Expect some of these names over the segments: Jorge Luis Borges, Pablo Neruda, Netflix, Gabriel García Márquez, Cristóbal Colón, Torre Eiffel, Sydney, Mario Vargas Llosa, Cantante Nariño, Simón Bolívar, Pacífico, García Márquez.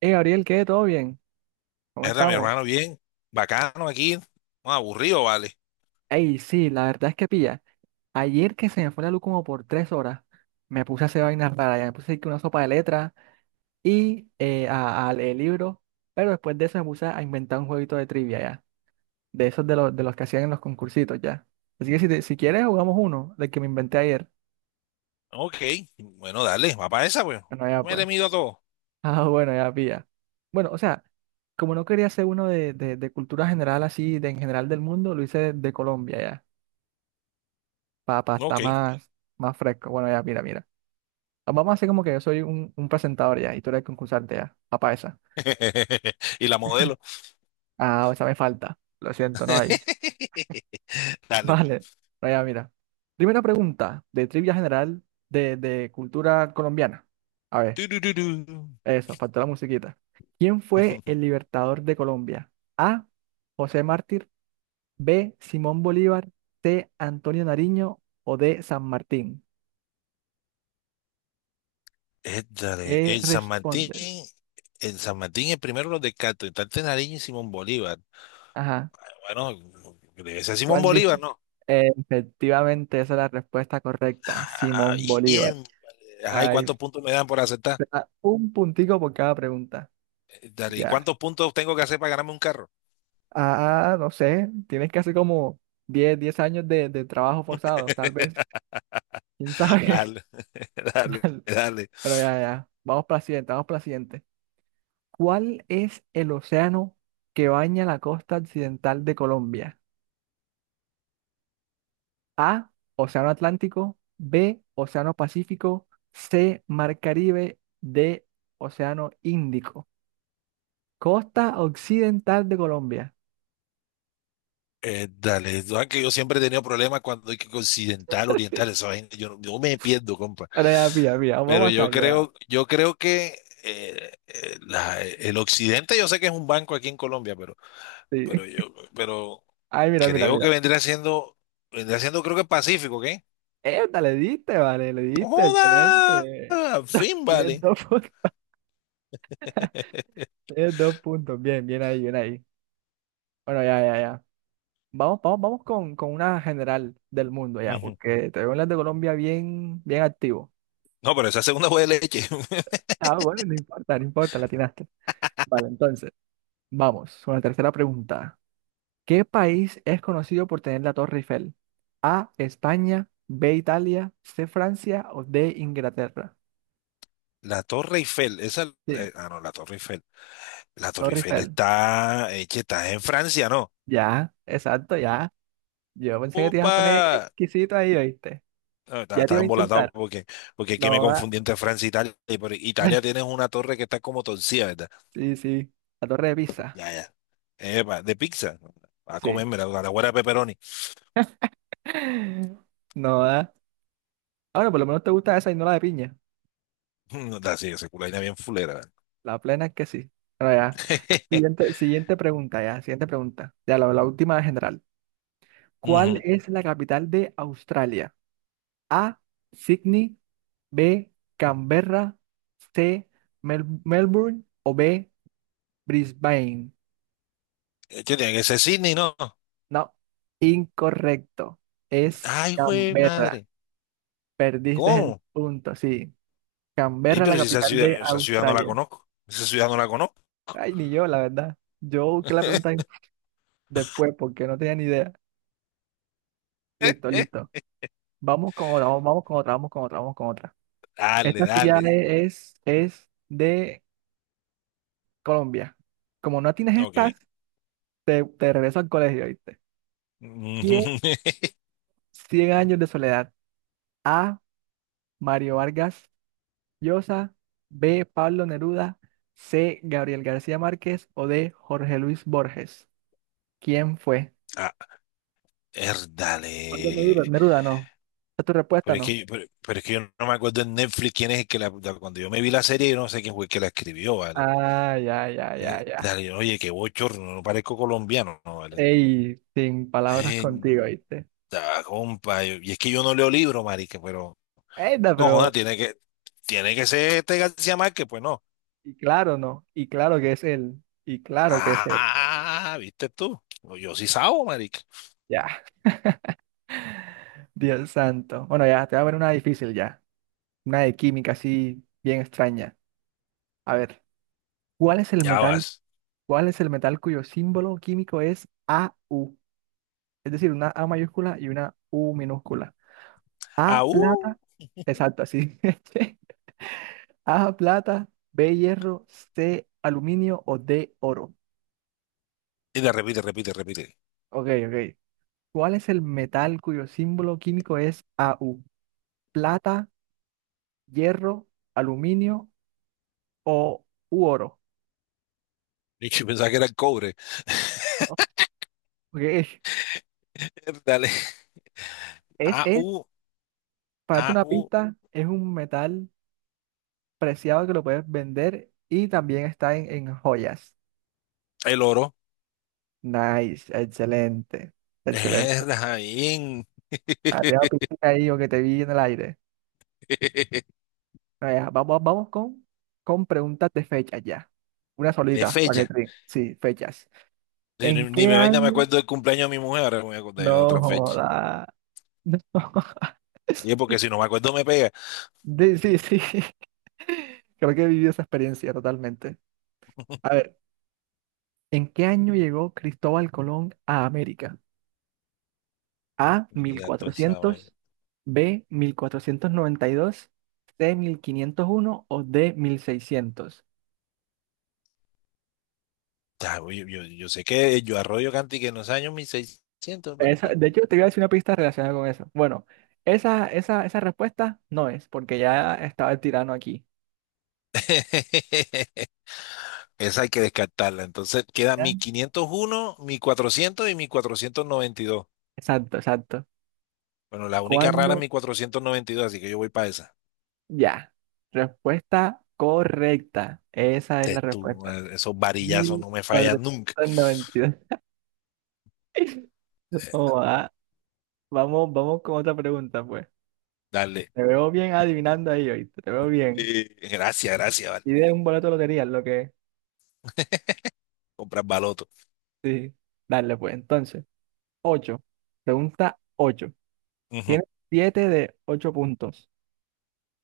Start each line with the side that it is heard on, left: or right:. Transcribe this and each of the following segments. right: Hey, Gabriel, ¿qué? ¿Todo bien? ¿Cómo
left: Era mi
right: estamos?
left: hermano, bien, bacano aquí, no, aburrido, vale.
right: Hey, sí, la verdad es que pilla. Ayer que se me fue la luz como por 3 horas, me puse a hacer vainas raras. Ya me puse que una sopa de letras y a leer libros. Pero después de eso me puse a inventar un jueguito de trivia ya. De esos los de los que hacían en los concursitos ya. Así que si quieres jugamos uno, del que me inventé ayer.
left: Ok, bueno, dale, va para esa, pues.
right: Bueno, ya
left: Me le
right: pues.
left: mido a todo.
right: Ah, bueno, ya pilla. Bueno, o sea, como no quería hacer uno de cultura general así, de en general del mundo, lo hice de Colombia. Papá, está
left: Ok.
right: más fresco. Bueno, ya, mira, mira. Vamos a hacer como que yo soy un presentador ya y tú eres concursante ya. Papá, esa.
left: Y la modelo.
right: Ah, esa me falta. Lo siento, no hay.
left: Dale, pues.
right: Vale. No, ya, mira. Primera pregunta de trivia general de cultura colombiana. A ver,
left: Tururú.
right: eso, faltó la musiquita. ¿Quién fue el libertador de Colombia? A. José Mártir. B. Simón Bolívar. C. Antonio Nariño. O D. San Martín.
left: Dale,
right: ¿Qué
left: el San Martín,
right: respondes?
left: el San Martín es primero los de Cantante Nariño y Simón Bolívar.
right: Ajá.
left: Bueno, debe ser Simón
right: ¿Cuál
left: Bolívar,
right: dice?
left: ¿no?
right: Efectivamente, esa es la respuesta correcta,
left: Ah,
right: Simón Bolívar.
left: bien. Ajá, ¿y
right: Ay,
left: cuántos puntos me dan por aceptar?
right: te da un puntico por cada pregunta.
left: Dale, ¿y
right: Ya.
left: cuántos puntos tengo que hacer para ganarme un carro?
right: Ah, no sé, tienes que hacer como diez años de trabajo forzado, tal vez. ¿Quién sabe?
left: Dale, dale,
right: Dale.
left: dale,
right: Pero ya, ya. Vamos para la siguiente, vamos para la siguiente. ¿Cuál es el océano que baña la costa occidental de Colombia? A, Océano Atlántico. B, Océano Pacífico. C, Mar Caribe. D, Océano Índico. Costa occidental de Colombia.
left: dale. Tú sabes que yo siempre he tenido problemas cuando hay que occidental, oriental, esa vaina, yo, no- yo me pierdo, compa.
right: Ahora ya, mira, mira,
left: Pero
right: vamos a
left: yo
right: sacar, ya.
left: creo, yo creo que el occidente, yo sé que es un banco aquí en Colombia, pero, pero
right: Sí.
left: yo, pero
right: Ay, mira, mira,
left: creo que
right: mira.
left: vendría siendo, creo que Pacífico, ¿qué?
right: Esta le diste, vale, le
left: No,
right: diste,
left: ¡joda!
right: excelente.
left: Al fin,
right: Tienes
left: vale.
right: dos, pun- Tienes 2 puntos. Bien, bien ahí, bien ahí. Bueno, ya, ya, ya. Vamos, vamos, vamos con una general del mundo ya,
left: Ujú.
right: porque te veo en las de Colombia bien, bien activo.
left: No, pero esa segunda fue de leche.
right: Ah, bueno, no importa, no importa, la Vale, entonces, vamos con la tercera pregunta. ¿Qué país es conocido por tener la Torre Eiffel? A, España. B, Italia. C, Francia. O D, Inglaterra.
left: La Torre Eiffel, esa,
right: Sí,
left: no, la Torre Eiffel. La Torre
right: Torre
left: Eiffel
right: Eiffel.
left: está, che, está en Francia, ¿no?
right: Ya, exacto, ya. Yo pensé que te ibas a poner
left: ¡Opa!
right: exquisito ahí, ¿oíste?
left: No,
right: Ya te
left: Estaba
right: iba a insultar.
left: embolatado porque es que me
right: No da.
left: confundí entre Francia e Italia. Italia tienes una torre que está como torcida, ¿verdad?
right: Sí, sí, la Torre de Pisa.
left: Ya, ya. Epa, de pizza. A
right: Sí.
left: comerme la guarda de pepperoni.
right: No da. Ahora, por lo menos te gusta esa y no la de piña.
left: No, está así, esa culaina bien fulera. ¿Verdad?
right: La plena es que sí. Bueno, ya. Siguiente, siguiente pregunta, ya. Siguiente pregunta. Ya, la última general. ¿Cuál
left: Ujú.
right: es la capital de Australia? A. Sydney. B. Canberra. C. Melbourne. O B. Brisbane.
left: Che, tiene que ser Sydney, ¿no?
right: No, incorrecto. Es
left: Ay, güey,
right: Canberra.
left: madre.
right: Perdiste el
left: ¿Cómo?
right: punto, sí.
left: Ey,
right: Canberra, la
left: pero si esa
right: capital de
left: ciudad, esa ciudad no la
right: Australia.
left: conozco. Esa ciudad no la conozco.
right: Ay, ni yo, la verdad. Yo busqué la pregunta después porque no tenía ni idea. Listo, listo. Vamos con otra, vamos con otra, vamos con otra, vamos con otra.
left: Dale,
right: Esta sí ya
left: dale.
right: es de Colombia. Como no tienes
left: Ok.
right: estas, te regreso al colegio, ¿viste? ¿Quién? Cien años de soledad. A. Mario Vargas Llosa. B. Pablo Neruda. C. Gabriel García Márquez. O D. Jorge Luis Borges. ¿Quién fue?
left: Ah,
right: Pablo
left: erdale.
right: Neruda. Neruda, no. ¿Es tu respuesta,
left: Pero es
right: no?
left: que, pero, pero es que yo no me acuerdo en Netflix quién es el que cuando yo me vi la serie, yo no sé quién fue el que la escribió, ¿vale?
right: Ah, ya, ya, ya, ya.
left: Dale, oye, qué bochorno, no parezco colombiano, ¿no, vale?
right: Ey, sin palabras
left: Eh,
right: contigo, ¿viste?
left: Da, compa, y es que yo no leo libros, marica, pero
right: Enda,
left: no, joda,
right: pero.
left: tiene que ser este García Márquez, pues no.
right: Y claro, no. Y claro que es él. Y claro que es él.
left: Ah, ¿viste tú? No, yo sí sabo, marica.
right: Ya, Dios santo. Bueno, ya, te voy a poner una difícil ya. Una de química así bien extraña. A ver, ¿cuál es el
left: Ya
right: metal?
left: vas.
right: ¿Cuál es el metal cuyo símbolo químico es AU? Es decir, una A mayúscula y una U minúscula.
left: Ah,
right: A
left: uh.
right: plata, exacto, así. A plata, B hierro, C aluminio o D oro.
left: Y de repite, repite, repite.
right: Ok, ok. ¿Cuál es el metal cuyo símbolo químico es AU? Plata, hierro, aluminio o u oro.
left: Y yo pensaba que era el cobre.
right: No, ok, es,
left: Dale.
right: es,
left: Au au.
right: para darte una pista, es un metal preciado que lo puedes vender y también está en joyas.
left: El oro.
right: Nice, excelente, excelente.
left: Erda, bien.
right: Arriba piscina ahí o que te vi en el aire. Vaya, vamos, vamos con preguntas de fechas ya. Una
left: De
right: solita, para que
left: fecha.
right: te... Sí, fechas.
left: Ni,
right: ¿En
left: ni-
right: qué
left: ni me vaina me
right: año?
left: acuerdo del cumpleaños de mi mujer, ahora me voy a acordar yo
right: No
left: de otra fecha.
right: joda. No.
left: Y es porque si no me acuerdo me pega.
right: Sí, sí, sí. Creo que he vivido esa experiencia totalmente. A ver, ¿en qué año llegó Cristóbal Colón a América? A. mil
left: Mira, tú esa vaina.
right: cuatrocientos B. 1492. C. 1501. O D. 1600.
left: Ya, yo sé que yo arroyo canti que en los años 1600, pero.
right: De hecho, te voy a decir una pista relacionada con eso. Bueno, esa respuesta no es, porque ya estaba el tirano aquí.
left: Esa hay que descartarla. Entonces queda
right: ¿Ya?
left: mi 501, mi 400 y mi 492.
right: Exacto, exacto.
left: Bueno, la única rara
right: ¿Cuándo?
left: es mi 492, así que yo voy para esa.
right: Ya. Respuesta correcta. Esa es
left: Te-
right: la
left: tú,
right: respuesta.
left: eh, esos varillazos
right: mil
left: no me fallan
right: cuatrocientos
left: nunca.
right: noventa y dos Oh, ah. Vamos, vamos con otra pregunta, pues.
left: Dale.
right: Te veo bien adivinando ahí, hoy te veo bien.
left: Gracias, gracias, vale.
right: Y de un boleto de lotería, lo que
left: Comprar baloto.
right: sí, dale pues. Entonces, ocho. Pregunta ocho.
left: Ujú.
right: Tienes 7 de 8 puntos.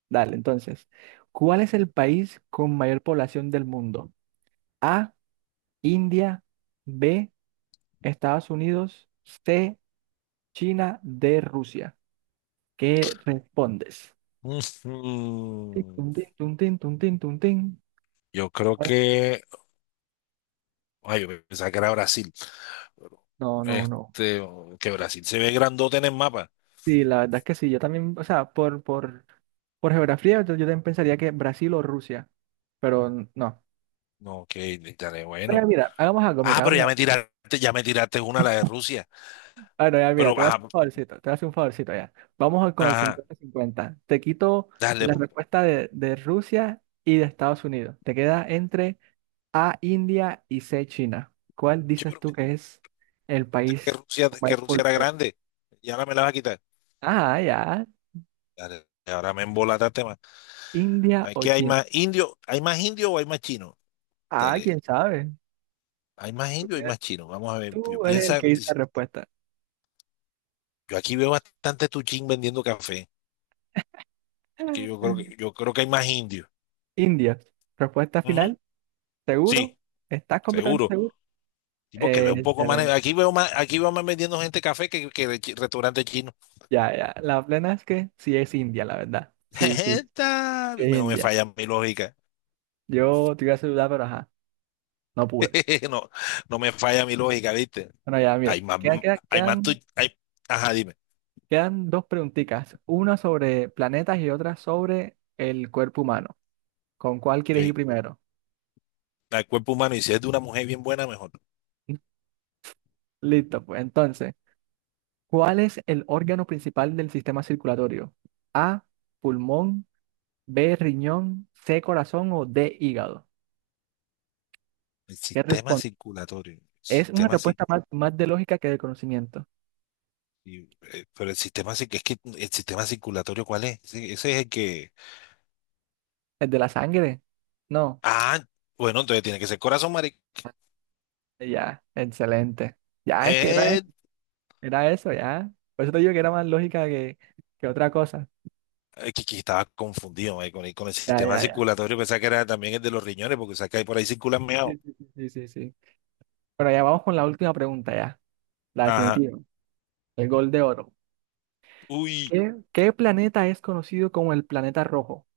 right: Dale, entonces, ¿cuál es el país con mayor población del mundo? A, India. B, Estados Unidos. C, China. D, Rusia. ¿Qué respondes? Tin, tun,
left: Ujú.
right: tin, tun, tin, tun, tin, tun, tin.
left: Yo creo que. Ay, yo pensaba que era Brasil.
right: No, no, no.
left: Este, que Brasil se ve grandote en el mapa.
right: Sí, la verdad es que sí, yo también, o sea, por geografía, yo también pensaría que Brasil o Rusia, pero no.
left: No, que estaré
right: Mira,
left: bueno.
right: mira, hagamos algo,
left: Ah,
right: mira,
left: pero
right: hagamos.
left: ya me tiraste una, la de Rusia.
right: Ah, no, ya, mira,
left: Pero,
right: te voy a hacer
left: ajá,
right: un favorcito, te voy a hacer un favorcito ya. Con el
left: ajá,
right: 50-50 te quito
left: dale,
right: la
left: po.
right: respuesta de Rusia y de Estados Unidos. Te queda entre A, India y C, China. ¿Cuál
left: Che,
right: dices
left: pero
right: tú
left: me dijiste
right: que es el
left: que
right: país
left: Rusia,
right: con
left: que
right: mayor
left: Rusia era
right: población?
left: grande. Y ahora me la vas a quitar.
right: Ah, ya,
left: Dale, ahora me embolataste más.
right: India o
left: Aquí
right: China.
left: ¿hay más indio o hay más chino?
right: Ah, quién
left: Dale,
right: sabe.
left: ¿hay más
right: Tú,
left: indio o hay
right: tienes-
left: más chino? Vamos a ver, pi-
right: tú eres el
left: piensa,
right: que dice
left: si
right: la respuesta.
left: Yo aquí veo bastante Tuchín vendiendo café. Es que yo creo que, yo creo que hay más indios.
right: India. Respuesta
left: Ujú.
right: final, ¿seguro?
left: Sí,
right: ¿Estás completamente
left: seguro.
right: seguro?
left: Tipo que veo un poco más.
right: Excelente.
left: Aquí veo más, aquí veo más vendiendo gente café que de restaurante chino.
right: Ya, ya. La plena es que sí es India, la verdad. Sí, sí, sí es
left: No me
right: India.
left: falla mi lógica.
right: Yo te iba a saludar, pero ajá, no pude.
left: No, no me falla mi lógica, ¿viste?
right: Bueno, ya, mira.
left: Hay más,
right: Quedan, quedan,
left: hay más tu-
right: quedan,
left: hay- ajá, dime.
right: quedan dos preguntitas. Una sobre planetas y otra sobre el cuerpo humano. ¿Con cuál quieres ir
left: Okay.
right: primero?
left: El cuerpo humano, y si es de una mujer bien buena, mejor.
right: Listo, pues entonces, ¿cuál es el órgano principal del sistema circulatorio? A, pulmón. B, riñón. C, corazón. O D, hígado.
left: El
right: ¿Qué
left: sistema
right: responde?
left: circulatorio. El
right: Es una
left: Sistema cir-
right: respuesta más de lógica que de conocimiento.
left: y, Pero el sistema, es que el sistema circulatorio, ¿cuál es? Ese es el que.
right: ¿El de la sangre? No.
left: Ah, bueno, entonces tiene que ser corazón, marica.
right: Ya, excelente. Ya, es que era, e-
left: Eh,
right: era eso, ya. Por eso te digo que era más lógica que otra cosa.
left: que estaba confundido, con el
right: Ya,
left: sistema
right: ya, ya.
left: circulatorio, pensaba que era también el de los riñones, porque sabes que ahí por ahí circulan
right: Sí,
left: meado.
right: sí, sí, sí, sí, sí. Bueno, ya vamos con la última pregunta, ya. La
left: Ajá.
right: definitiva. El gol de oro.
left: Uy.
right: ¿Qué planeta es conocido como el planeta rojo?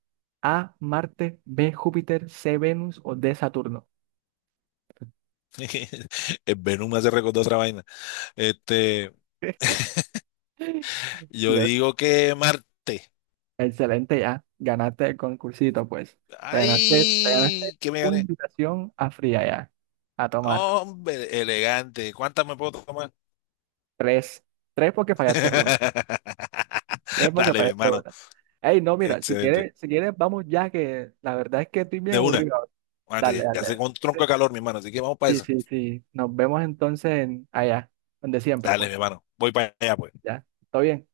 right: A, Marte. B, Júpiter. C, Venus. O D, Saturno.
left: El Venom me hace recordar otra vaina. Este, yo
right: Dios.
left: digo que Marte.
right: Excelente ya, ganaste el concursito pues. Te ganaste
left: Ay, que me
right: una
left: gané.
right: invitación a fría ya, a tomar
left: Hombre, elegante. ¿Cuántas me puedo tomar?
right: tres, tres porque fallaste una, tres porque
left: Dale, mi
right: fallaste
left: hermano.
right: una. Ey, no, mira, si
left: Excelente.
right: quieres, si quieres vamos ya que la verdad es que estoy bien
left: De una.
right: aburrido. Dale,
left: Mate,
right: dale.
left: ya hace un tronco de
right: Dale.
left: calor, mi hermano. Así que vamos para
right: Sí,
left: esa.
right: sí, sí. sí. Nos vemos entonces allá, donde siempre
left: Dale,
right: pues.
left: mi hermano. Voy para allá, pues.
right: Ya, ¿todo bien?